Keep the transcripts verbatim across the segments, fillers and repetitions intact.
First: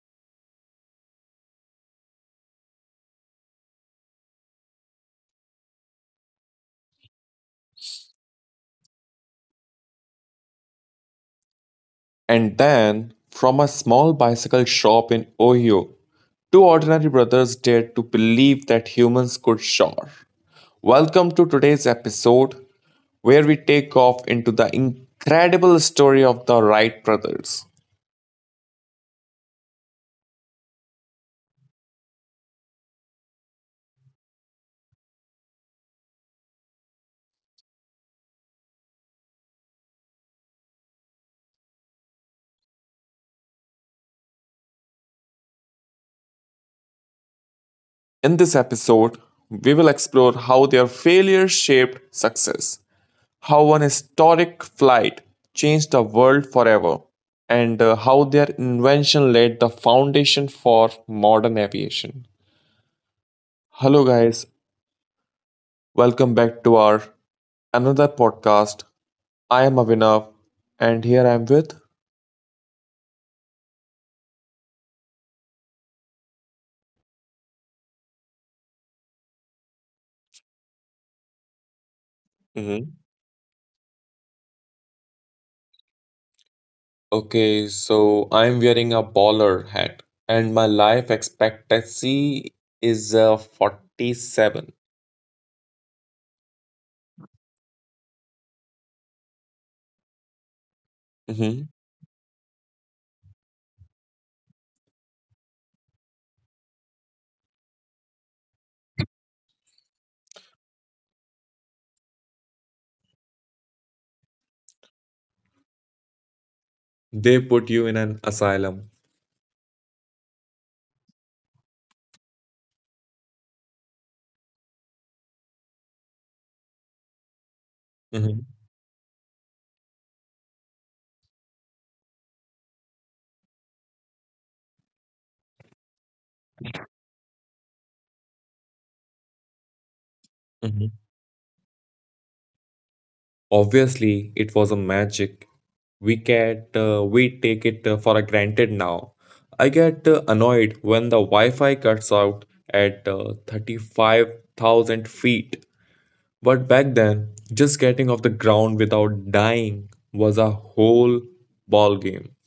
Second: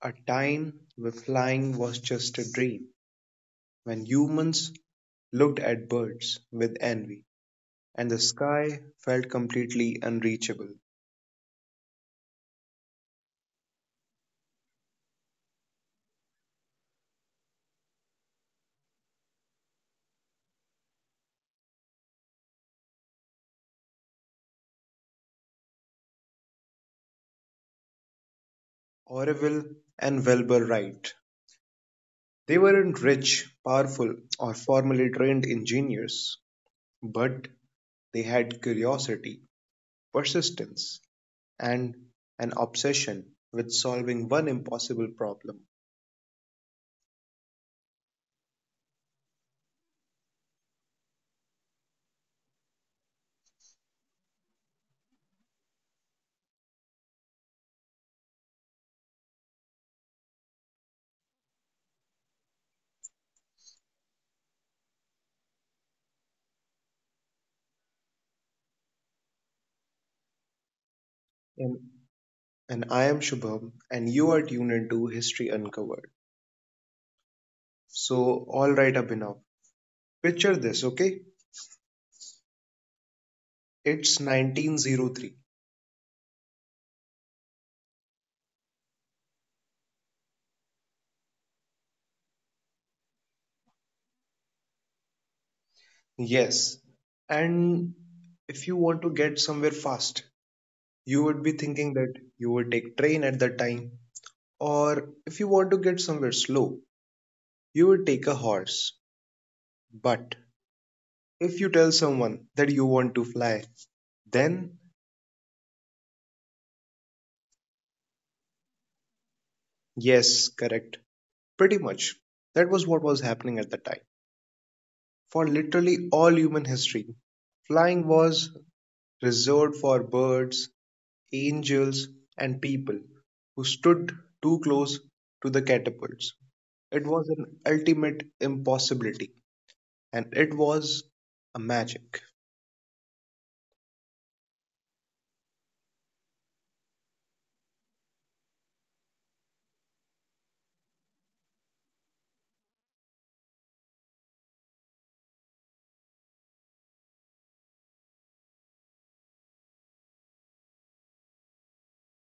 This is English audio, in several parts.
a time where flying was just a dream, when humans looked at birds with envy and the sky felt completely unreachable. And then, from a small bicycle shop in Ohio, two ordinary brothers dared to believe that humans could soar. Welcome to today's episode, where we take off into the incredible story of the Wright brothers. Orville and Wilbur Wright. They weren't rich, powerful, or formally trained engineers, but they had curiosity, persistence, and an obsession with solving one impossible problem. In this episode, we will explore how their failure shaped success, how one historic flight changed the world forever, and uh, how their invention laid the foundation for modern aviation. Hello, guys. Welcome back to our another podcast. I am Avinav and here I am with. And, and I am Shubham, and you are tuned into History Uncovered. So, all right, Abhinav. Picture this, okay? Mhm. It's nineteen oh three. Okay, so I'm wearing a baller hat and my life expectancy is uh, forty-seven. Yes. And if you want to get somewhere fast, you would be Mhm. thinking that you would take train at that time. Or if you want to get somewhere slow, you would take a horse. But if you tell someone that you want to fly, then They put you in an asylum. yes, correct. Pretty much. That was what was happening at the time. For literally all human history, flying Mhm. was reserved for birds, angels, and people who stood too close to the catapults. It was an ultimate impossibility, and it Mhm. was a magic. Obviously, it was a magic. We get uh, we take it uh, for granted now. I get uh, annoyed when the Wi-Fi cuts out at uh, thirty-five thousand feet. But back then, just getting off the ground without dying was a whole ball game.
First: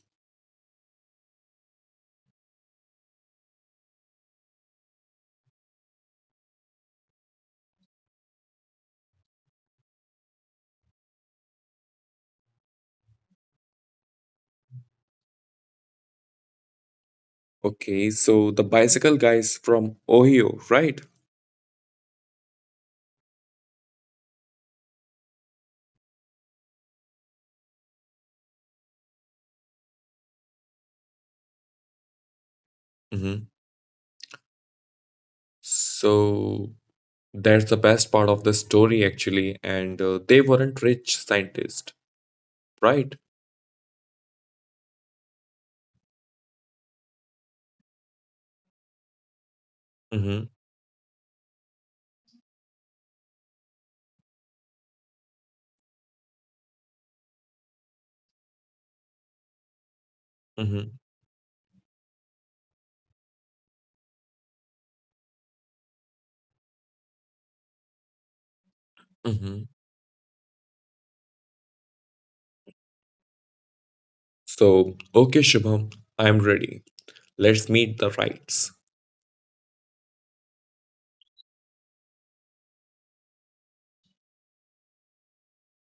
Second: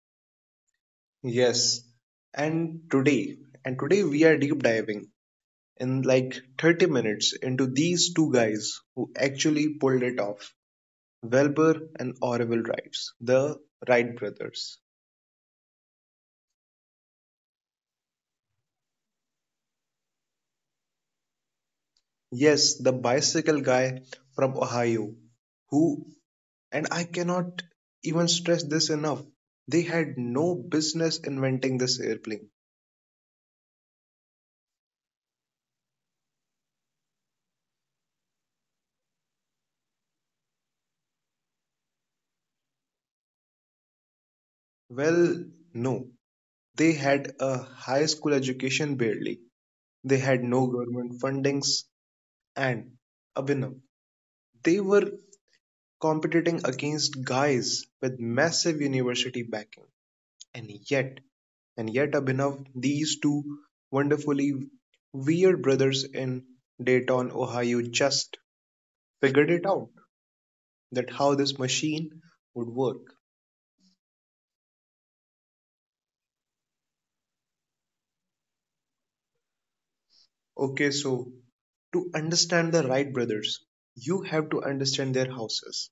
Yes, and today, and today we are deep diving in like thirty minutes into these two guys who actually pulled it off Welber and Orville Wrights, the Wright brothers. Okay, so the bicycle guys from Ohio, right? Yes, the bicycle guy from Ohio who and I cannot even stress this enough. They had no business inventing this airplane. Mm-hmm. So that's the best part of the story, actually. And uh, they weren't rich scientists, right? Well, no. They had a high school education barely. They had Mm-hmm. no government fundings. And Abhinav, they were competing against guys with massive university backing. And Mm-hmm. yet, and yet, Abhinav, these two wonderfully weird brothers in Dayton, Ohio just figured it Mm-hmm. out, that how this machine would work. So, okay, Shubham, I'm ready. Let's meet the rights. Okay, so to understand the Wright brothers, you have to understand their houses.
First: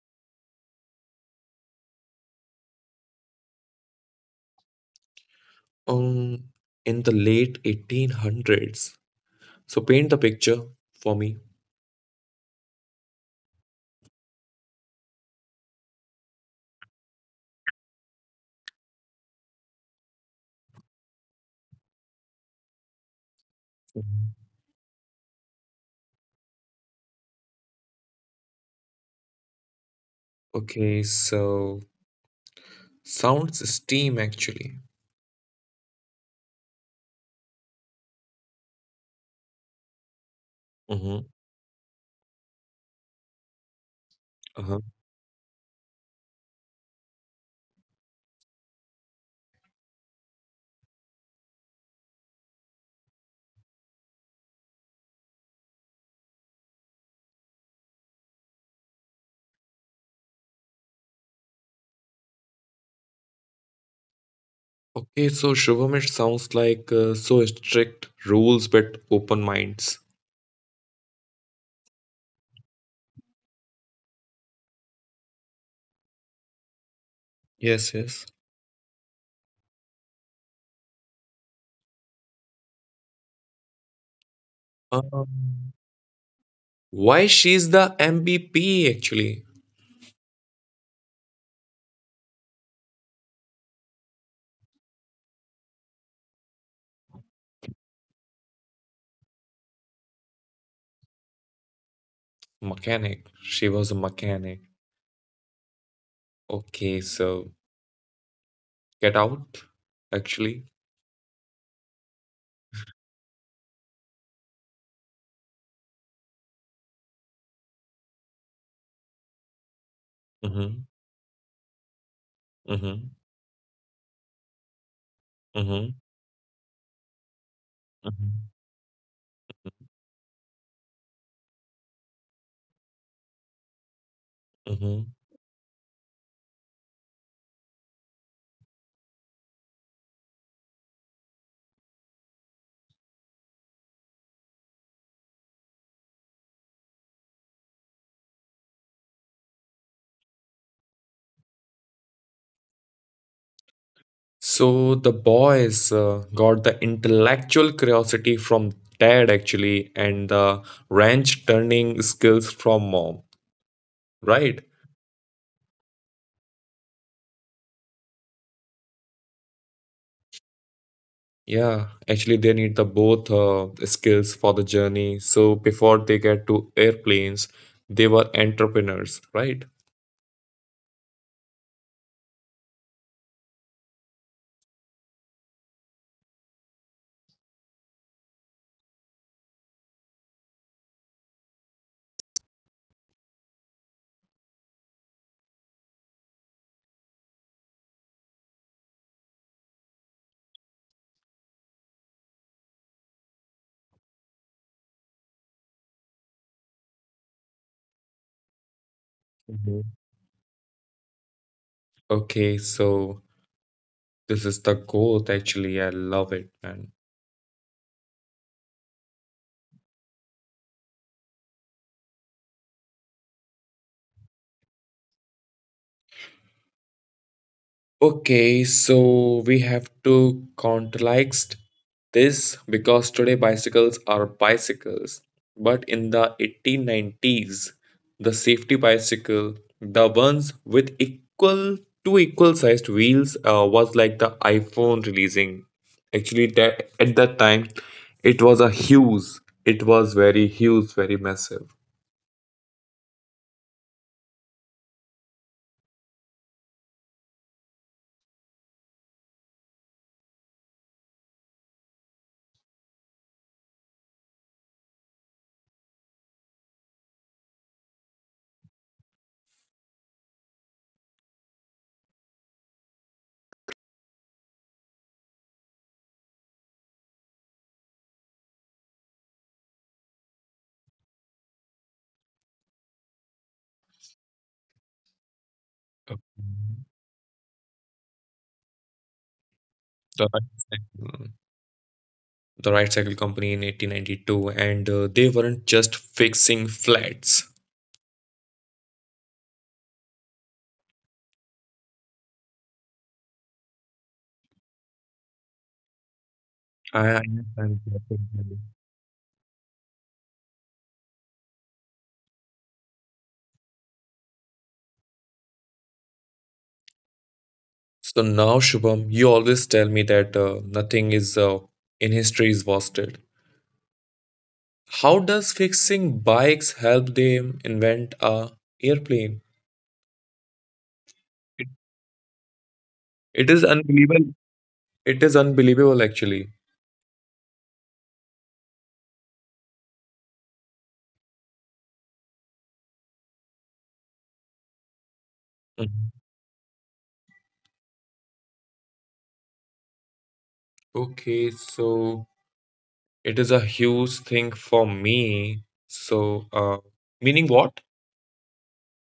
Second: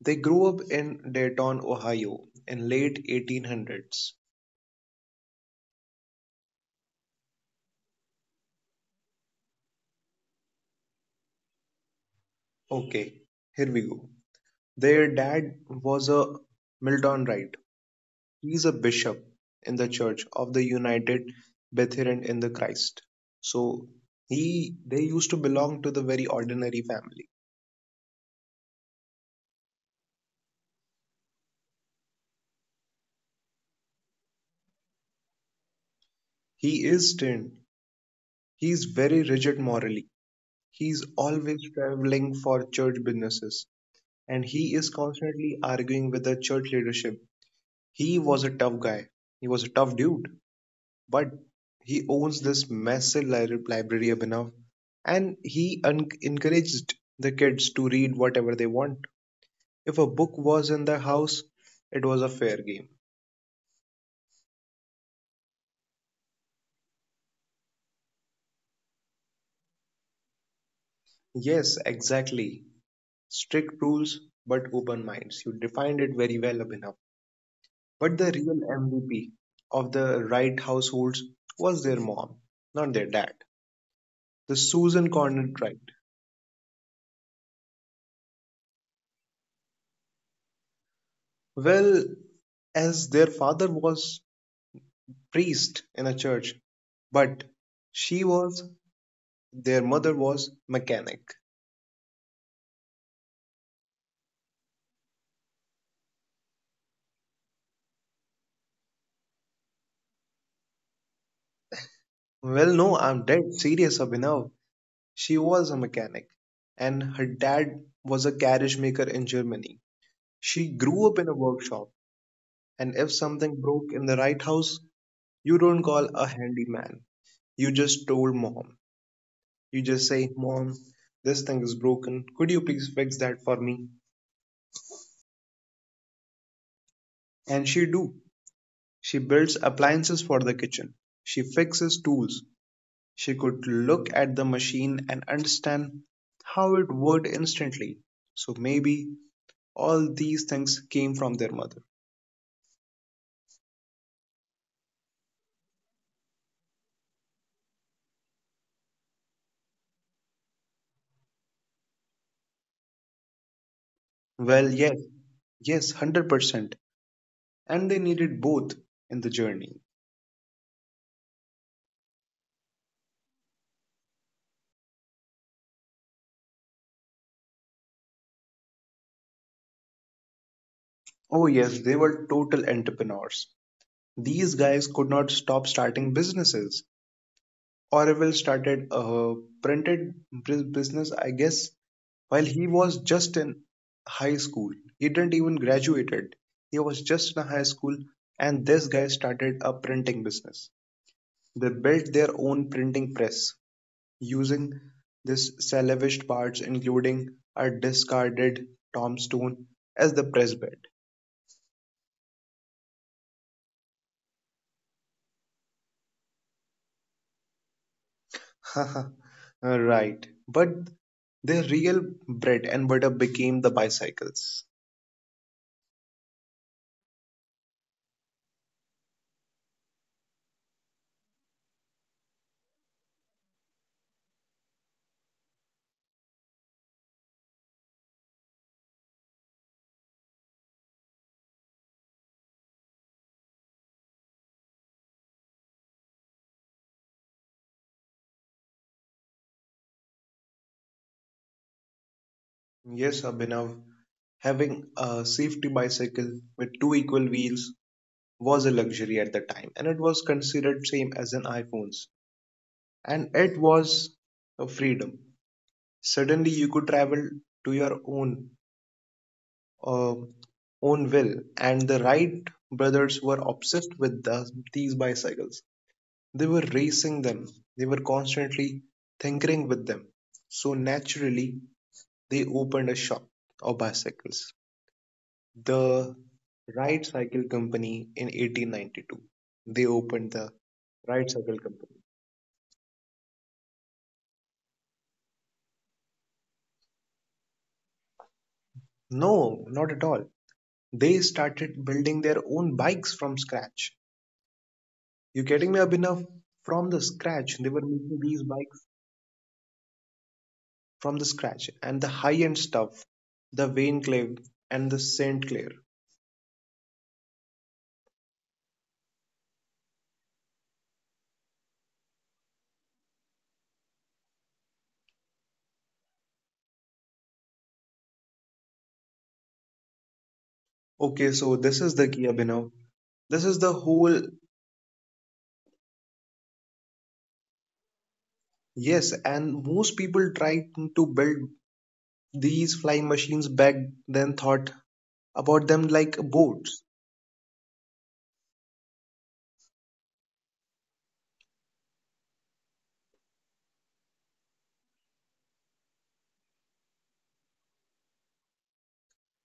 They grew up in Dayton, Ohio in late eighteen hundreds. Um, in the late eighteen hundreds. So, paint the picture for me. Okay, here we go. Their dad was a Milton Wright. He's a bishop in the Church of the United Brethren in the Christ. So he they used to belong to the very ordinary family. Okay, so sounds steam actually. He is stern. He is very rigid morally. He's Mm-hmm. always traveling for church businesses and Uh-huh. he is constantly arguing with the church leadership. He was a tough guy. He was a tough dude, but he owns this massive li- library of enough and he un- encouraged the kids to read whatever they want. If a book was in the house, it was a fair game. Okay, so Shubham, it sounds like uh, so strict rules but open minds. Yes, exactly. Strict rules, but open minds. You defined it very well, Abhinav. Yes, yes. But the real M V P of the right households was their mom, not their dad. The Susan Um, Conant Wright. why she's the M V P actually? Well, as their father was priest in a church, but she was their mother was mechanic. Mechanic. She was a mechanic. Okay, so get out actually. Well, no, I'm dead serious, Abhinav. She was a mechanic, and her dad was a carriage maker in Germany. She Mm-hmm. grew up in a workshop, and Mm-hmm. if something broke in the right house, you don't Mm-hmm. call a handyman. You just told mom. You just say, Mom, this thing is broken. Could you please fix that for me? Mm-hmm. And she do. She builds appliances for the kitchen. She fixes tools. She could look at the machine and understand how it worked instantly. So maybe all these things came from their mother. So the boys uh, got the intellectual curiosity from dad actually, and the wrench turning skills from mom, right? Well, yes, yes, one hundred percent. And they needed both in the journey. Yeah, actually they need the both uh, skills for the journey. So before they get to airplanes, they were entrepreneurs, right? Oh, yes, they were total entrepreneurs. These guys could not stop starting businesses. Orville started a printed bus- business, I guess, while he was just in high school. He didn't even graduated. He was just in high school, and this guy started a printing business. They built their own printing press using this salvaged parts, including a discarded tombstone, Mhm. as the press bed. Okay, so this is the goal actually. I love it, man. right. But their real bread and butter became the bicycles. Okay, so we have to contextualize this because today bicycles are bicycles. But in the eighteen nineties, the safety bicycle, the ones with equal two equal sized wheels, uh, was like the iPhone releasing. Actually, that at that time, it was a huge. It was very huge, very massive. Yes, Abhinav, having a safety bicycle with two equal wheels was a luxury at the time and it was considered same as an iPhones and it was a freedom. Suddenly you could travel to your own uh, own will and the Wright brothers were obsessed with the, these bicycles. They were racing them. They were constantly tinkering with them. So naturally they opened a shop of bicycles, Okay. the Wright Cycle Company in eighteen ninety-two. They The opened the Wright Cycle Company. the Wright Cycle Company in eighteen ninety-two, and uh, they weren't just fixing flats. No, not at all. They started building their own bikes from scratch. You getting me, Abhinav? From I the scratch, they understand were what you're making these saying. bikes from the scratch, and the high-end stuff, the Vainclave and the Saint Clair. So now, Shubham, you always tell me that uh, nothing is uh, in history is wasted. How does fixing bikes help them invent a airplane? Okay, so this It, is the key, Abhinav. This is the it is whole unbelievable. It is unbelievable, actually. yes, and most people trying to build these flying machines back then thought about them like Mhm. boats. Okay, so it is a huge thing for me. So, uh, meaning what?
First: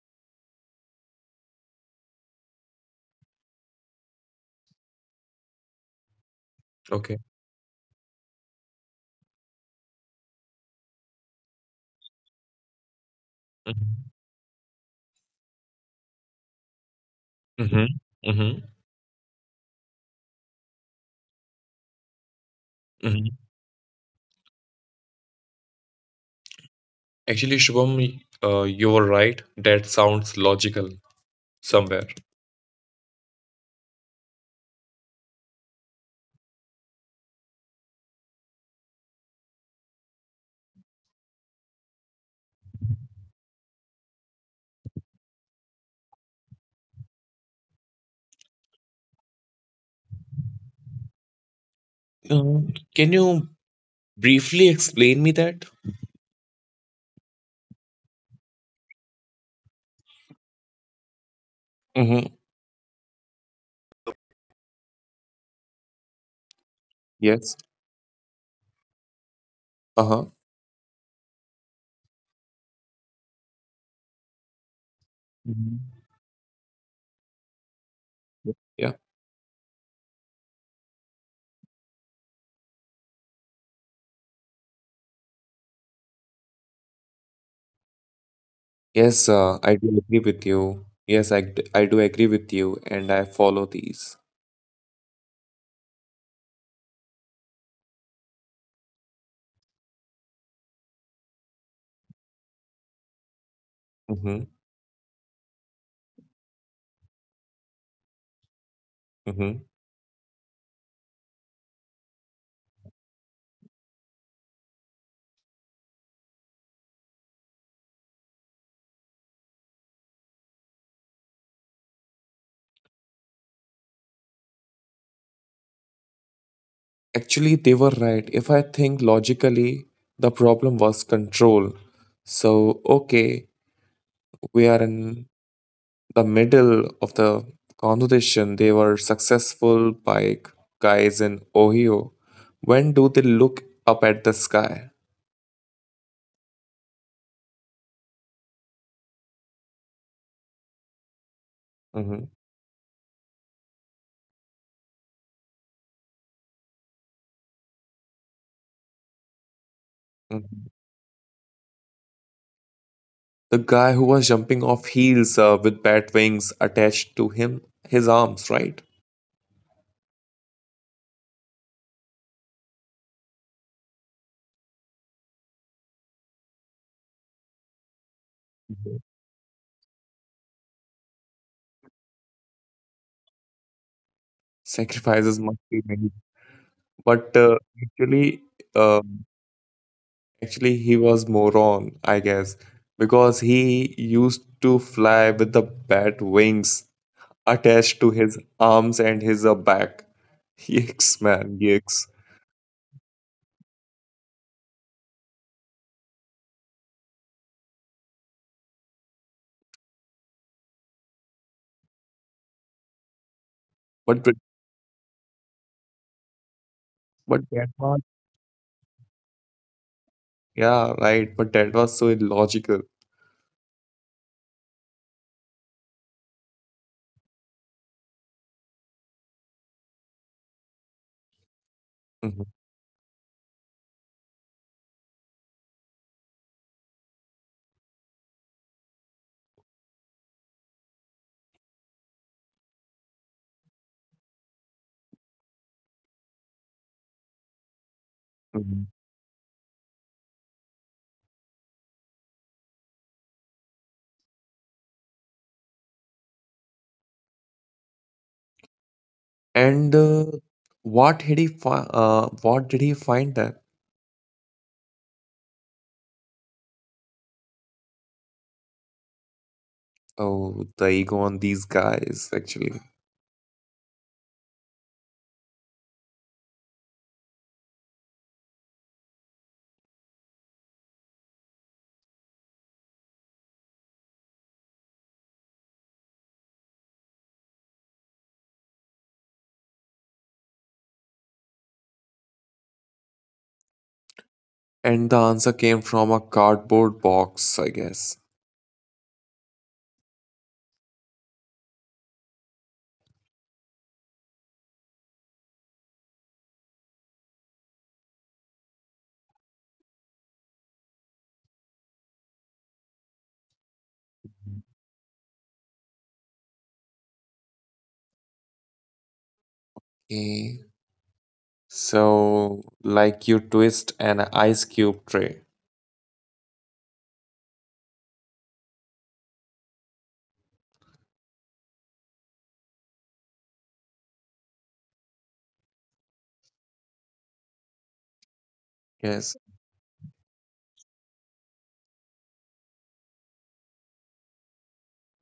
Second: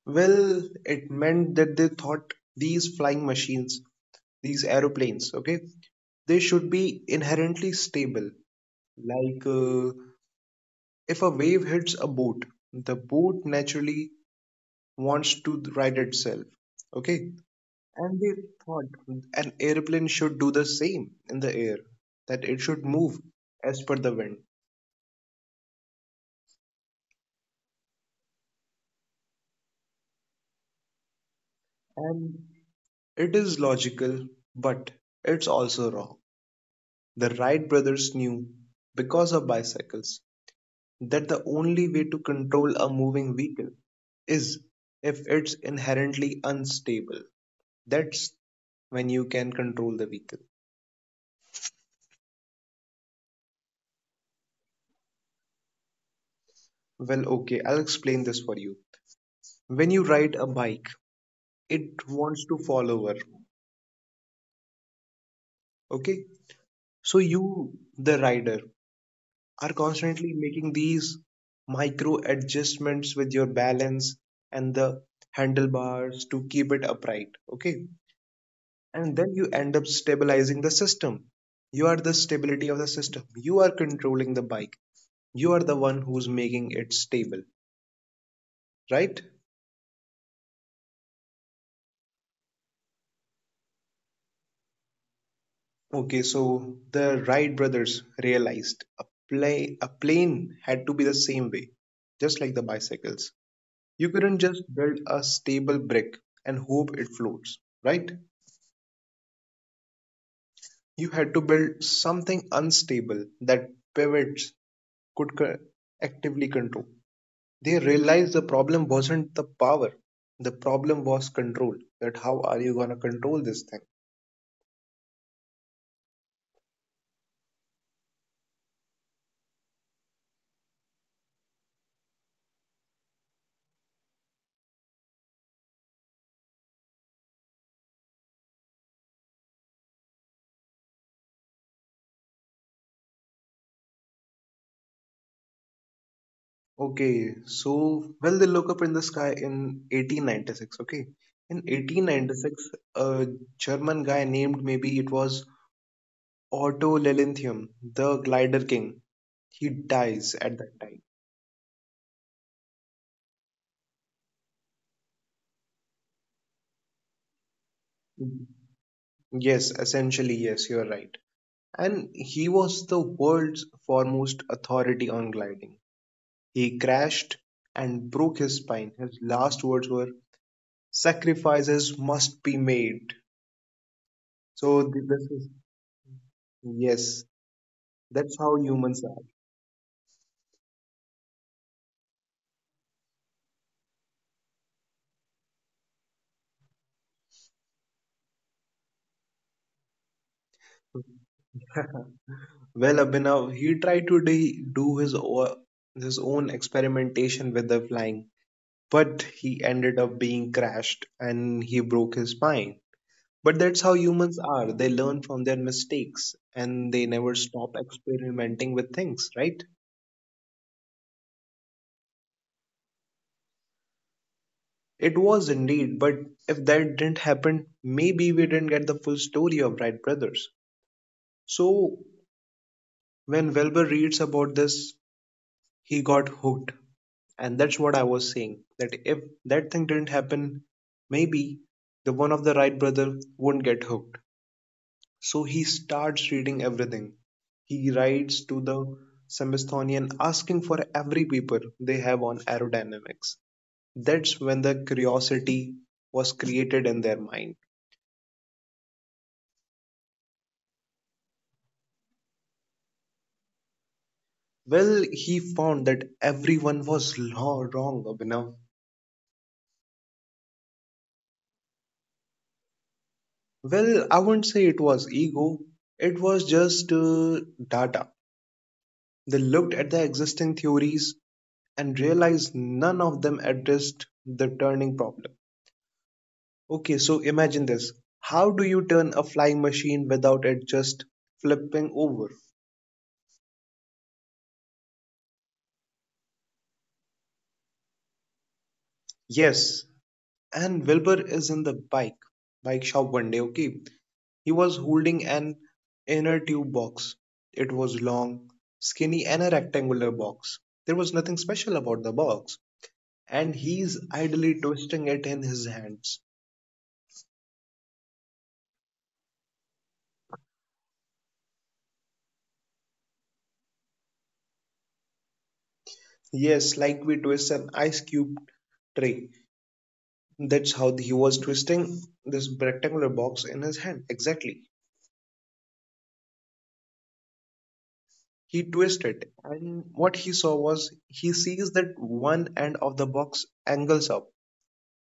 Well, it meant that they thought these flying machines, these aeroplanes, okay, they should be Okay. inherently stable. Like uh, if a wave hits a boat, the boat Mm-hmm. naturally wants to ride itself, okay? And they Mm-hmm. thought an airplane should do the same in the air, that it should move Mhm. as per the wind. Actually, Shubham, uh, you're right. That sounds logical somewhere. And it is logical, but it's also wrong. The Wright brothers knew, because of bicycles, that the only way to control a moving vehicle is if it's inherently unstable. That's when you can control the vehicle. Uh, can you briefly explain me that? Well, okay, I'll explain this for you. When you ride a bike, it Mm-hmm. wants to fall over. Okay? So Yes. you, the rider, are Uh-huh. constantly making these micro adjustments with your balance and the Mhm. handlebars to keep it upright. Okay? Ye- Yeah. And then you end up stabilizing the system. You are the stability of the system. You are controlling the bike. You are the one who's making it stable, right? Yes, uh, I do agree with you. Yes, I, d- I do agree with you, and I follow these. Okay, so the Wright brothers realized a play a plane had to be the same way, just like the bicycles. You couldn't Mm-hmm. just build a stable brick and hope it floats, right? Mm-hmm. You had to build something unstable that pivots could co- actively control. They realized the problem wasn't the power, the problem was control. That how are you gonna control this thing? Actually, they were right. If I think logically, the problem was control. So, okay, we are in the middle of the conversation, they were successful bike guys in Ohio. When do they look up at the sky? Okay, so well they look up in the sky in eighteen ninety-six. Okay, in Mhm, eighteen ninety-six, a German guy named maybe it was Otto Lilienthal, the glider king. He dies mhm. at that time. The guy who was jumping off heels uh, with bat wings attached to him, his arms, right? Yes, essentially, yes, you're right. And he was the world's foremost authority on gliding. He crashed and broke his Mhm. spine. His last words were, "Sacrifices must be made." So Sacrifices th- must this be is made. But uh, yes, actually, that's how um humans are. Actually, he was moron, I guess, because he used to fly with the bat wings attached to his arms and his uh, back. Yikes, man, yikes. Well, Abhinav, he tried to de- do his o- his own experimentation with the flying, but he ended up being crashed and he broke his spine. But that's But but how humans are. They learn from their mistakes and but they that never was stop experimenting with things, right? yeah, right. But that was so illogical. It was indeed, but if that didn't happen, maybe we didn't get the full story of Wright brothers. So Mhm, when Wilbur reads about this, he got hooked. And that's what I was saying, that if that thing didn't happen, maybe the one of the Wright brother wouldn't get hooked. So he starts reading everything. He mhm. writes to the Smithsonian asking for every paper they have on aerodynamics. That's when the curiosity was created in their mind. And uh, what did he fi- uh, what did he find that? Well, he found that everyone was lo- wrong, Abhinav. Oh, the ego on these guys actually. Well, I wouldn't say it was ego, it was just uh, data. They looked at the existing theories and realized none of them addressed the turning problem. Okay, so imagine this. How do you turn a flying machine without it just flipping over? And the answer came from a cardboard box, I guess. Yes, and Wilbur is in the bike bike shop one day, okay? He was holding an inner tube box. It was long, skinny, and a rectangular box. There was nothing special about the box, and he's idly twisting it in his hands. Okay. So, like you twist an ice cube tray. Yes, like we twist an ice cube tray. That's how he was twisting this rectangular box in his hand. Exactly. He Yes. twisted, and what he saw was he sees that one end of the box angles up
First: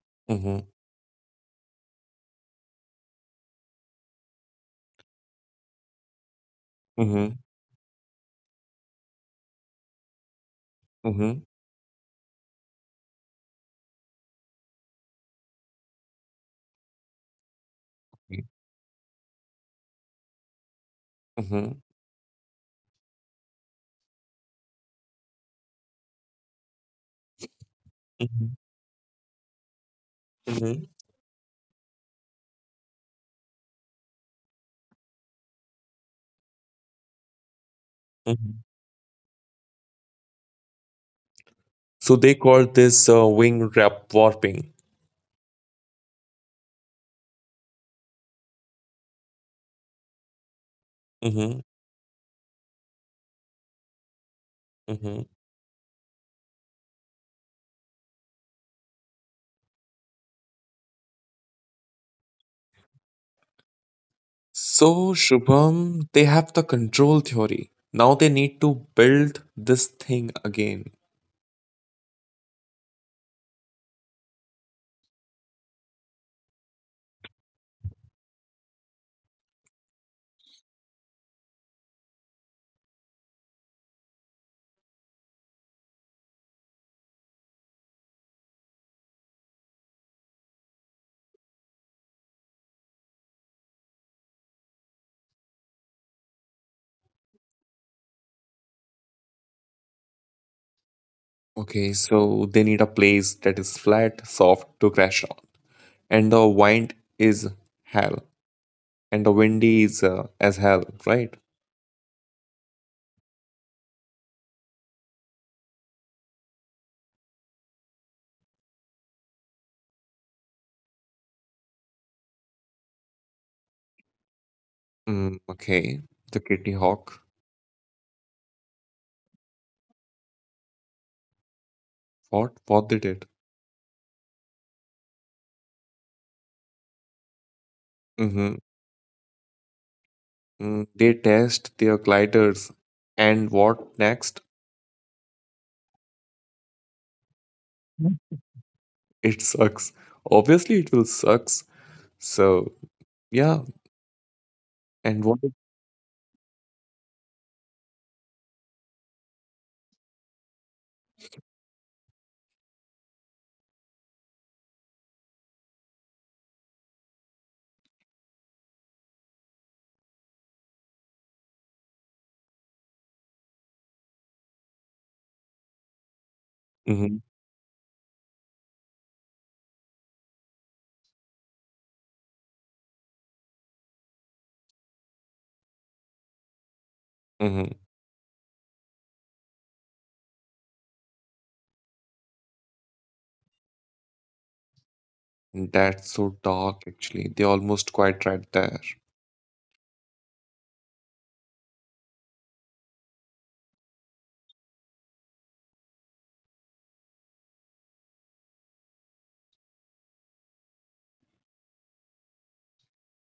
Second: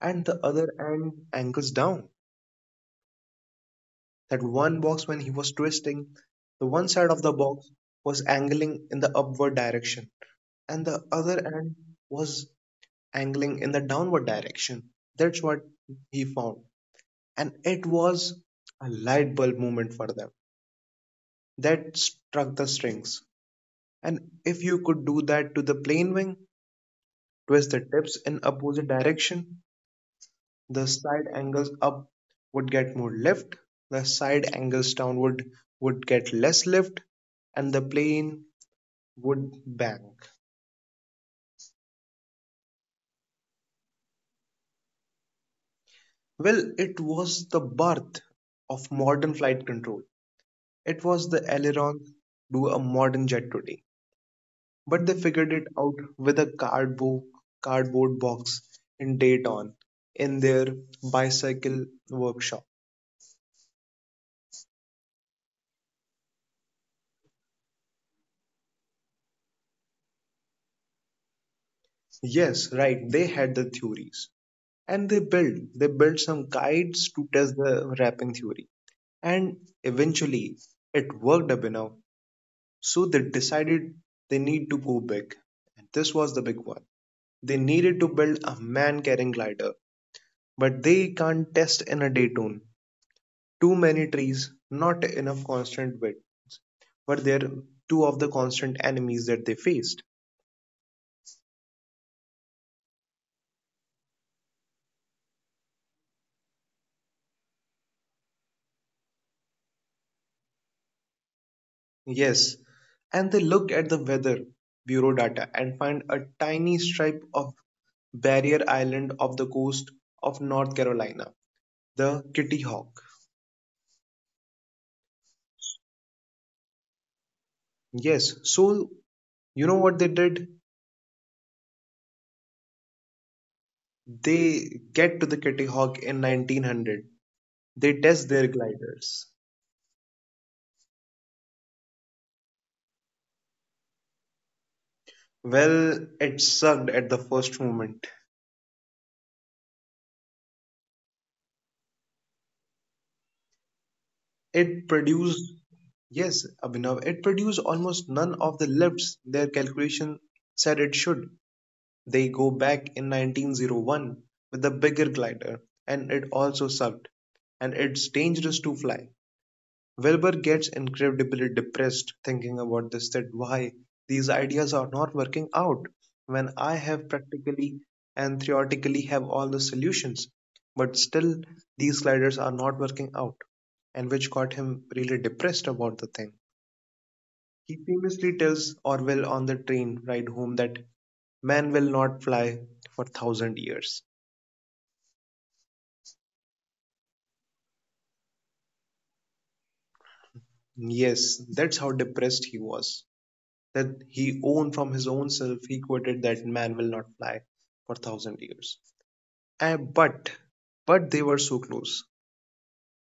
and the Mm-hmm. other end angles down. That one box, when he was twisting, the one side of the Mm-hmm. box was angling in the upward direction, and the other Mm-hmm. end was angling in the downward direction. That's what he found. And it was a light bulb moment for them that Mm-hmm. struck the strings. And if you could do that to the plane wing, twist the tips in opposite Mm-hmm. direction, the side Mhm, angles up would get more lift, the side angles downward would get less lift, and the plane mhm. would bank. So they call this uh, wing wrap warping. Well, it was the birth of modern flight control. It was the aileron Hmm. to a modern jet today. But they figured it Hmm. out with a cardboard, cardboard box in Dayton in their bicycle workshop. So Shubham, they have the control theory. Now they need to build this thing again. Yes, right, they had the theories, and they build they build some guides to test the wrapping theory and eventually it worked up enough, so they decided they need to go big, and this was the big one. They needed to build a man carrying glider, but they can't test in a day tune. Too many trees, not enough constant wind were there, two of the constant enemies that they faced. Okay, so they need a place that is flat, soft to crash on, and the wind is hell. And the windy is uh, as hell, right? Yes, and they look at the weather bureau data and find a tiny stripe of barrier island off the coast of North Carolina, the Kitty Hawk. Mm, okay, the Kitty Hawk. Yes, so you know what they did? What? What they did? They get to the Kitty Hawk in nineteen hundred. They Mm-hmm. test their gliders. Mm, they test their gliders, and what next? Well, it sucked at the first Mm. moment. It sucks. Obviously, it will sucks. So yeah, and It what? produced, yes, Abhinav, it produced almost none of the lifts their calculation said it should. They go back in nineteen oh one with a bigger glider, and it also sucked, and it's dangerous to fly. Wilbur gets incredibly depressed thinking about this that why these ideas are not working out when I Mm-hmm. have practically and theoretically have all the solutions, but still these sliders are not working out, and which got him really depressed about the thing. Mm-hmm. He famously tells Orwell on the train ride home that man will not fly for thousand years. That's so dark, actually. They almost quite right there. Yes, that's how depressed he was that he owned from his own self, he quoted that man will not fly for thousand years. And but but they were so close.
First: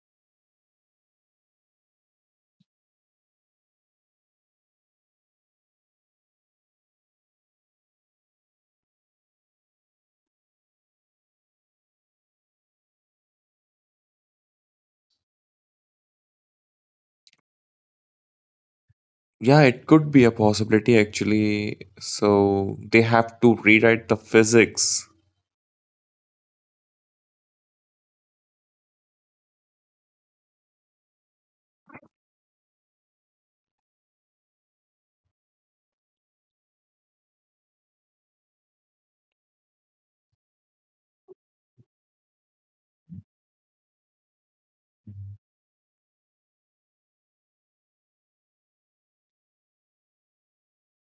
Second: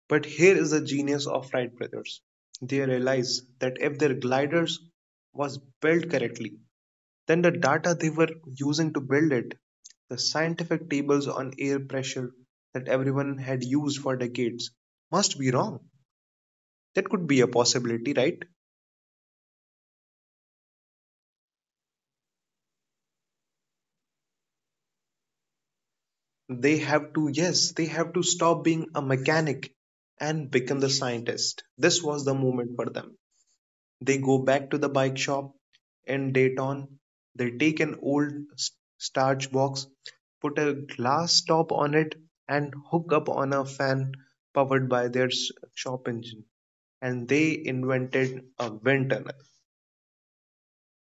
But here is the genius of Wright brothers. They realized that if their gliders was built correctly, then the data they were using to build it, the scientific tables on air pressure that everyone had used for decades, must be wrong. That could be a possibility, right? Yeah, it could be a possibility, actually. So they have to rewrite the physics. They have to, yes, they have to stop being a mechanic and become the scientist. This was the moment for them. They go back to the bike shop in Dayton. They take an old s- starch box, put a glass top on it, and hook up on a fan powered by their s- shop engine. And they invented a wind tunnel.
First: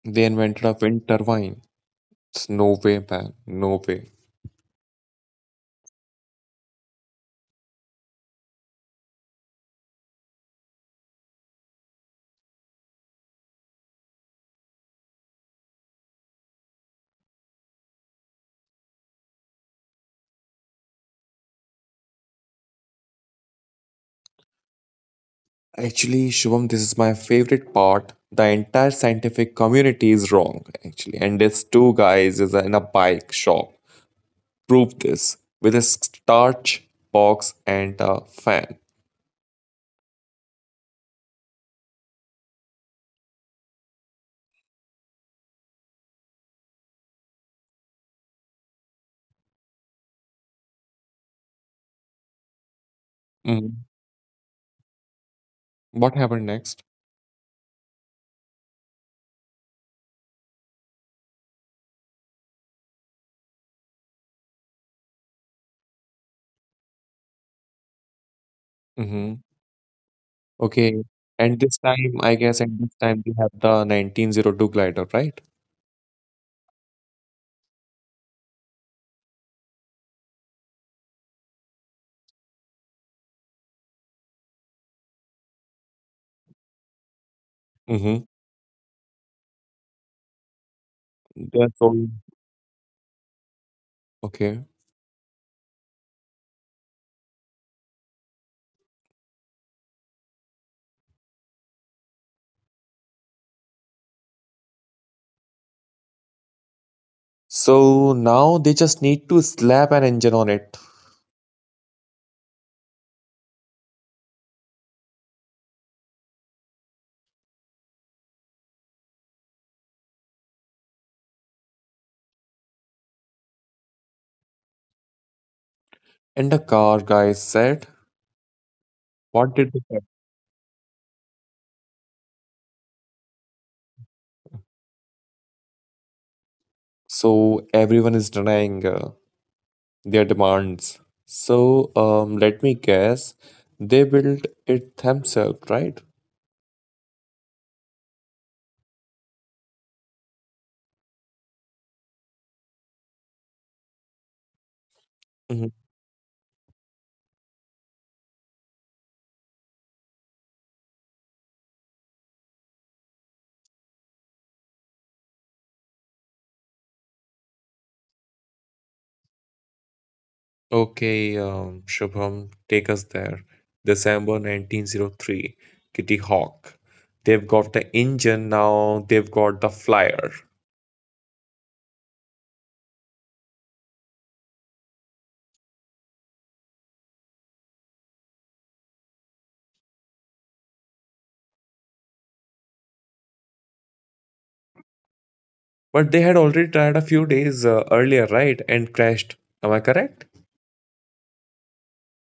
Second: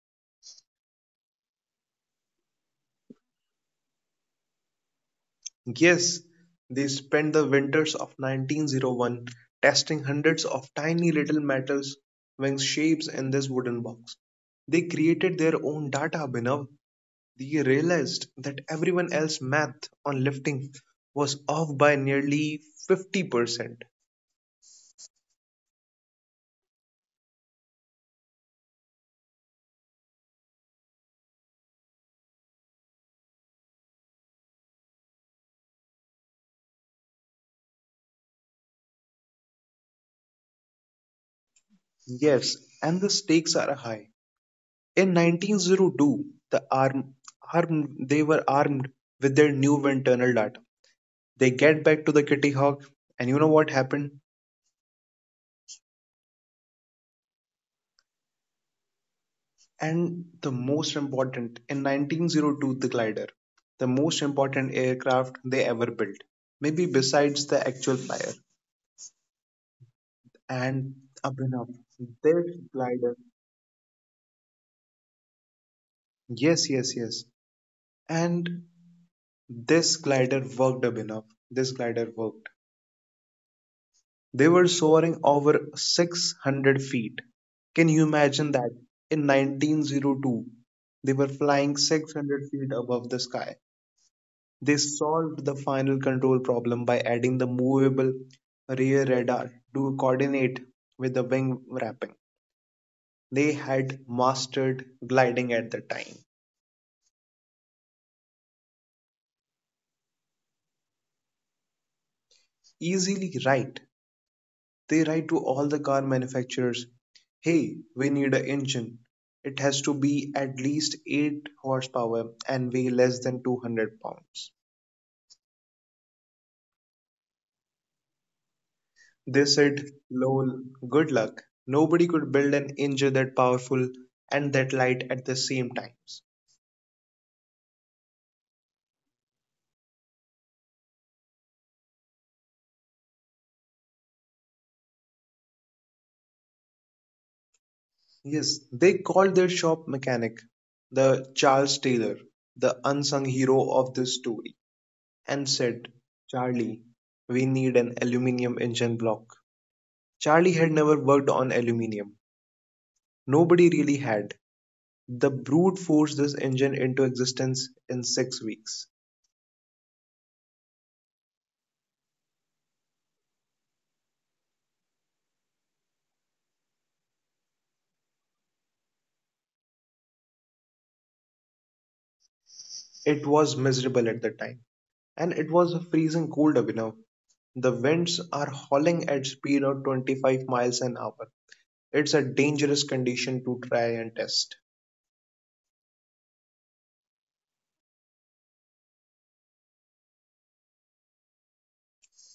They invented a wind turbine. It's no way, man. No way. Yes, they spent the winters of nineteen oh one testing hundreds of tiny little metals wing shapes in this wooden box. They created their own data, Binav. They realized that everyone else's math on lifting was off by nearly fifty percent. Actually, Shubham, this is my favorite part. The entire scientific community is wrong, actually. And these two guys is in a bike shop. Prove this with a starch box and a fan. Yes, and the stakes are high. In nineteen oh two, the arm, armed, they were armed with their new internal data. They get back to the Kitty Hawk, and you know what Mhm. happened? What happened next? And the most important, in nineteen oh two, the glider, the most important aircraft they ever built, maybe besides the actual flyer. Hmm. And Okay. And Abhinav, this time, I this guess, and this glider, time we have the nineteen oh two glider, right? yes, yes, yes. And this glider worked, Abhinav. This glider worked. They were soaring over six hundred feet. Can you Mm-hmm. imagine that? In nineteen oh two, they were That's flying all. six hundred feet above the sky. Okay. They solved the final control problem by adding the movable rear radar to coordinate with the wing wrapping. They had mastered gliding at the time. So now they just need to slap an engine on it. Easily right. They write to all the car manufacturers, "Hey, we need an engine. It has to be at least eight horsepower and weigh less than two hundred pounds." And the car guys said, They what did they said, say? lol, good luck. Nobody could build an engine that powerful and that light at the same times. So everyone is denying uh, their demands. So um, let me guess, they built it themselves, right? Yes, they called their shop mechanic, the Charles Taylor, the unsung hero of this story, and Mhm. said, Charlie, we need an aluminium engine block. Charlie had never worked on aluminium. Nobody really had. The brute forced this engine into existence in six weeks. Okay, um, Shubham, take us there. December nineteen oh three, Kitty Hawk. They've got the engine now, they've got the flyer. It was miserable at the time, and it was freezing cold, Abhinav. The winds are howling at speed of twenty-five miles an hour. It's a dangerous condition to try and test. But they had already tried a few days uh, earlier, right? And crashed. Am I correct?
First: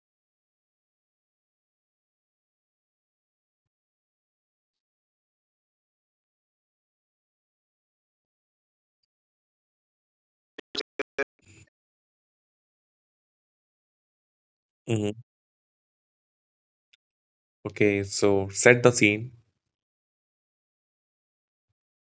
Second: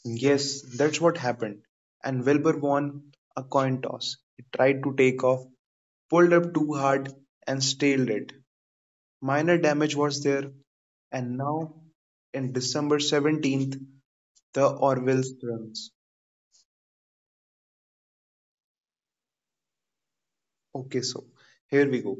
Yes, that's what happened. And Wilbur won a coin toss. He tried to take off, pulled up too hard, and stalled it. Minor damage was there, and now in December seventeenth, the Hmm. Orwell's runs. Okay, so set the scene. Okay, so here we go.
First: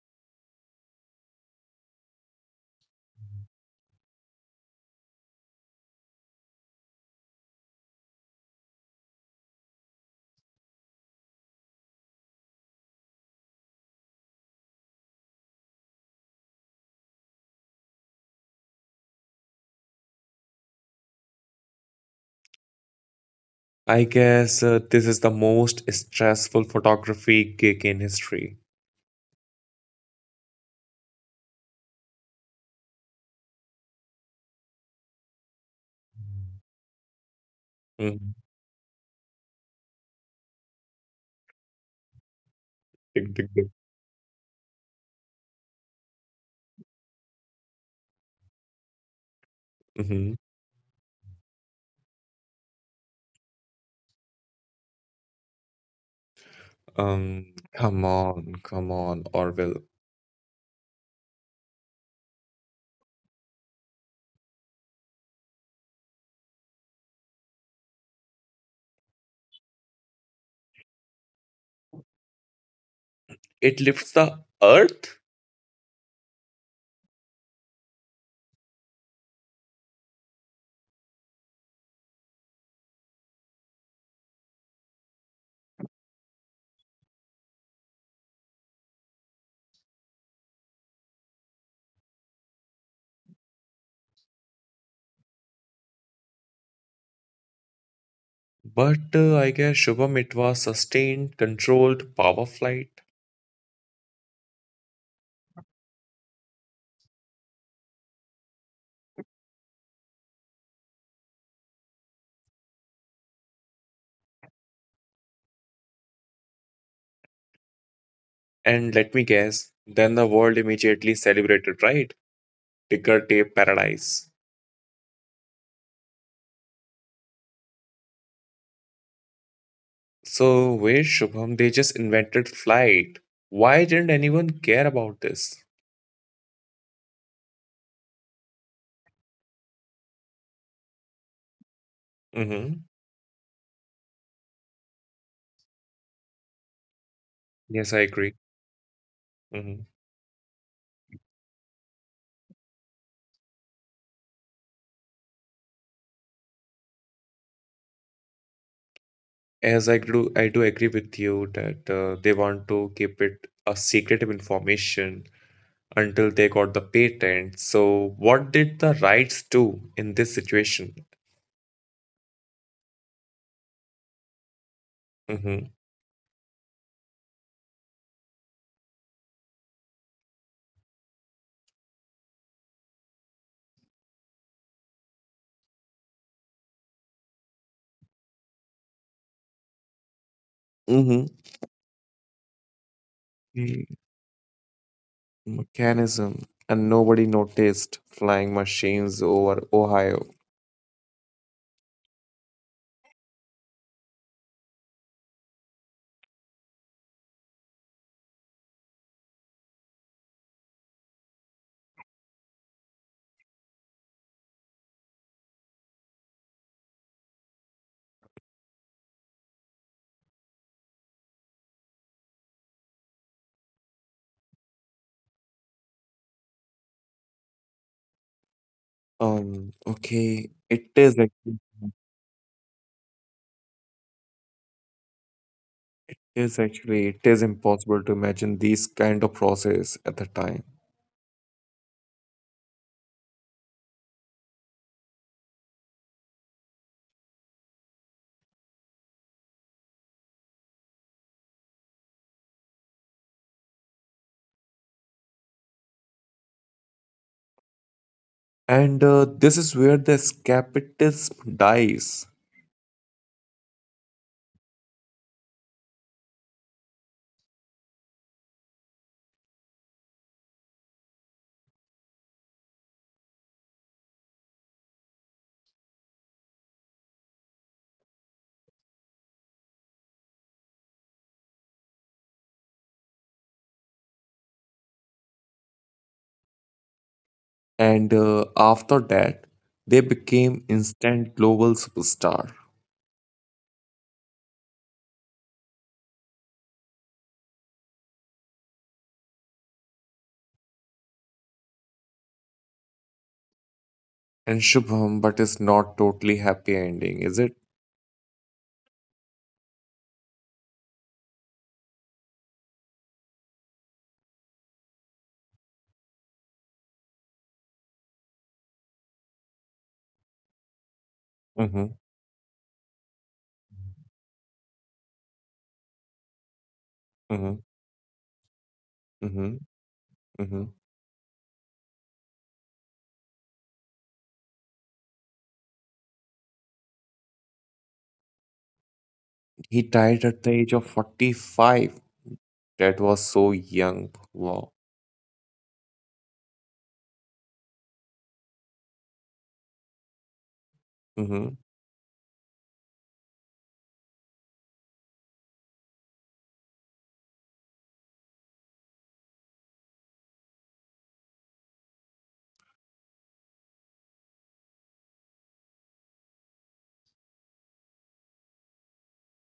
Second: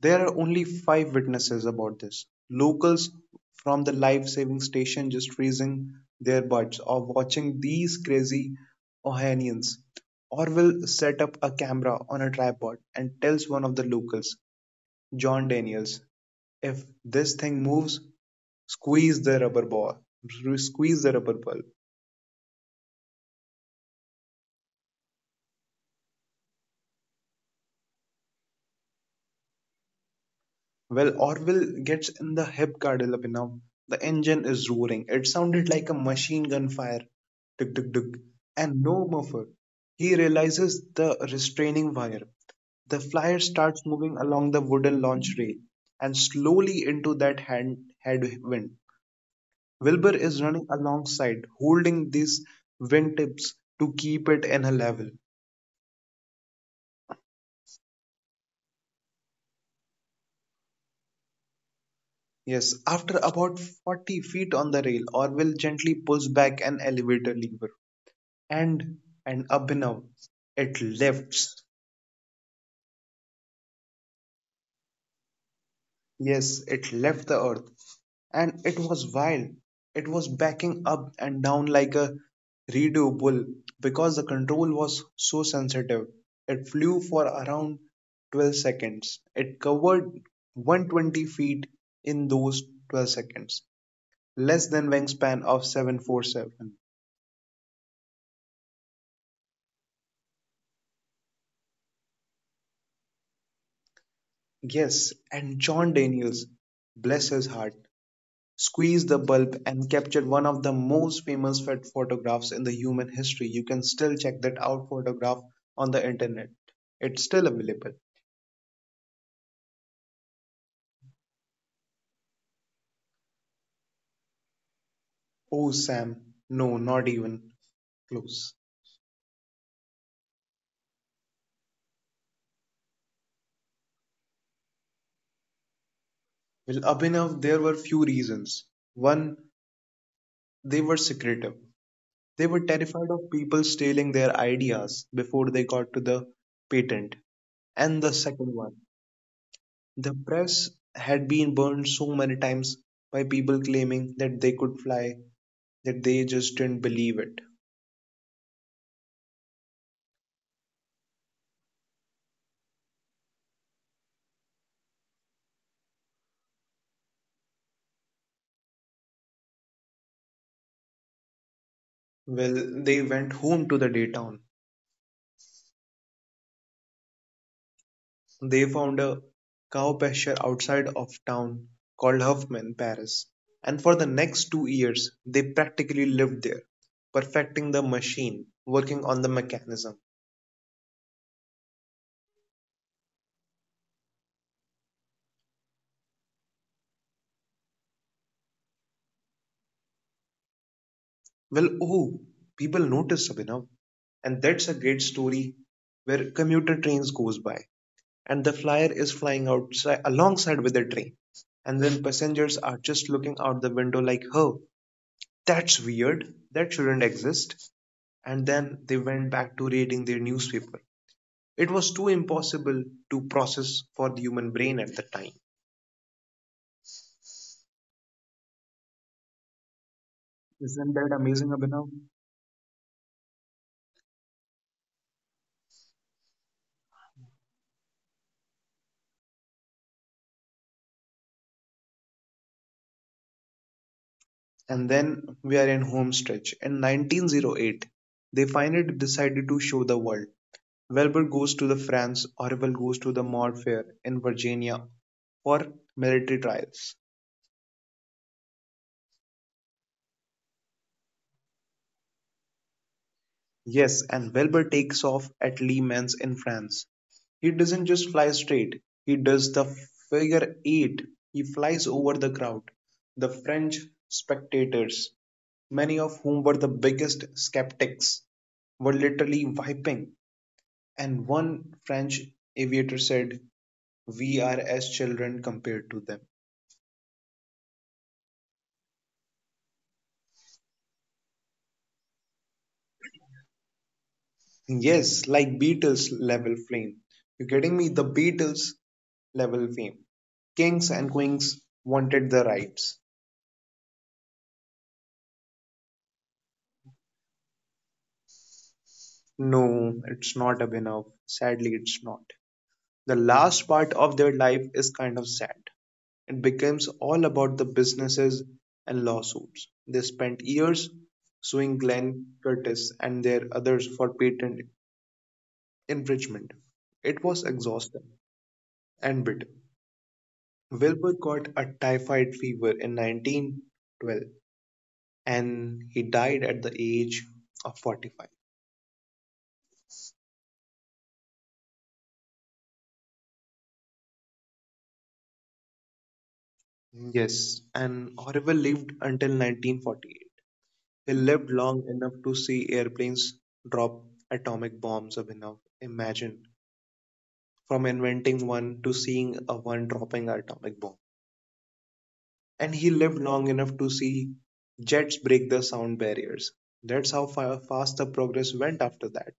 There are only five witnesses about this. Locals from the life saving station just raising their butts or watching these crazy Ohanians. Orwell set up a camera on a tripod and tells one of the locals, John Daniels, if this thing moves, squeeze the rubber ball. Squeeze the rubber ball. I guess uh, this is the most stressful photography gig in history. Well, Orville gets in the hip car developing now. The engine is roaring. It sounded like a machine gun fire. Tick, tick, tick. Mhm. And no muffler. He realizes the restraining wire. The Tick, flyer tick, tick. starts moving along the wooden launch rail and slowly into that hand headwind. Wilbur Mhm. is running alongside, holding these wind tips to keep it in a level. Um, come on, come on, Orville. Yes, after about forty feet on the rail, Orville gently pulls back an elevator lever, and and Abhinav, it left. It lifts the earth, Yes, it left the earth, and it was wild. It was backing up and down like a redo bull because the control was so sensitive. It flew for around twelve seconds. It covered one hundred twenty feet in those twelve seconds, less than wingspan of seven four seven. but uh, I guess Shubham, it was sustained, controlled power flight. Yes, and John Daniels, bless his heart, squeezed the bulb and captured one of the most famous photographs in the human history. You can still check that out photograph on the internet. It's still available. And let me guess, then the world immediately celebrated, right? Ticker tape paradise. Oh, Sam, no, not even close. So, wait, Shubham, they just invented flight. Why didn't anyone care about this? Well, Abhinav, there were few reasons. One, they were secretive. They were Hmm. terrified of people stealing their ideas before they got to the patent. Yes, And I the agree. second one, Hmm. the press had been burned so many times by people claiming that they could fly that they just didn't believe it. As I do, I do agree with you that uh, they want to keep it a secretive information until they got the patent. So, what did the rights do in this situation? Well, they went home to the day town. Hmm. They found a cow pasture outside of town called Huffman, Paris. And for the next two years, they practically lived there, perfecting the machine, working on the mechanism. Hmm. Mechanism, and nobody noticed flying machines over Ohio. Well, oh, people notice, Abhinav. And that's a great story where commuter trains goes by and the flyer is flying outside alongside with the train and then passengers are just looking out the window like, oh, that's weird, that shouldn't exist. And then they went back to reading their newspaper. It was too impossible to process for the human brain at the time. Um, okay, Isn't it that is amazing, actually. Abhinav? Yes, actually, it is impossible to imagine these kind of process at the time. And then we are in home stretch. In nineteen oh eight, they finally decided to show the world. Welber goes to the France, Orwell goes to the Maud Fair in Virginia for military trials. And uh, this is where the escapism dies. Yes, and Wilbur takes off at Le Mans in France. He doesn't just fly straight, he does the figure eight. He flies over the crowd, the French spectators, many of whom were the biggest skeptics, were literally wiping. And one French aviator said, "We are as children compared to them." And uh, after that, they became instant global superstar. Yes, like Beatles level fame. You are getting me? The Beatles level fame. Kings and queens wanted the rights. And Shubham, but is not totally happy ending, is it? No, it's not up enough. Sadly, it's not. The last part of their life is kind of sad. It becomes all about the businesses and lawsuits. They spent years suing Mm-hmm, Glenn Curtis and their others for patent infringement. It was mm-hmm, exhausting and bitter. mm-hmm, mm-hmm. Wilbur got a typhoid fever in nineteen twelve and he died at the age of forty-five. He died at the age of forty-five. That was so young. Wow. Yes, and Orville lived until nineteen forty-eight. He Mm-hmm. lived long enough to see airplanes drop atomic bombs of enough. Imagine from inventing one to seeing a one dropping an atomic bomb. And he lived long enough to see jets break the sound barriers. That's how fa- fast the progress went after that.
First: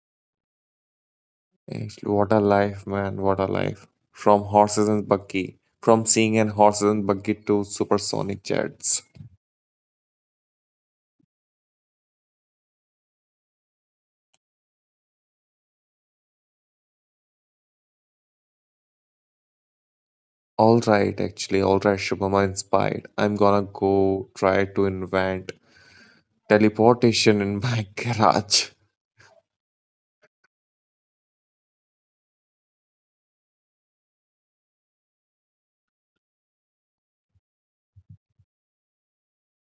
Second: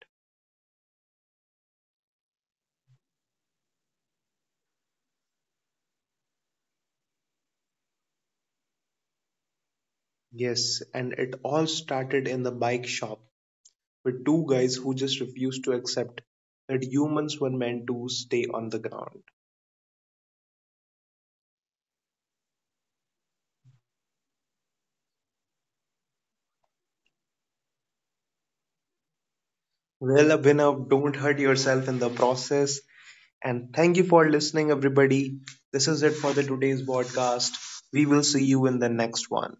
Actually, what a life, man. What a life. From horses and buggy. From seeing and horses and buggy to supersonic jets. Yes, and it all started in the bike shop with two guys who just refused to accept that humans were meant to stay on the ground. All right, actually, all right, Shubham, I'm inspired. I'm gonna go try to invent teleportation in my garage. Well, Abhinav, don't hurt yourself in the process. And thank you for listening, everybody. This is it for the today's podcast. We will see you in the next one.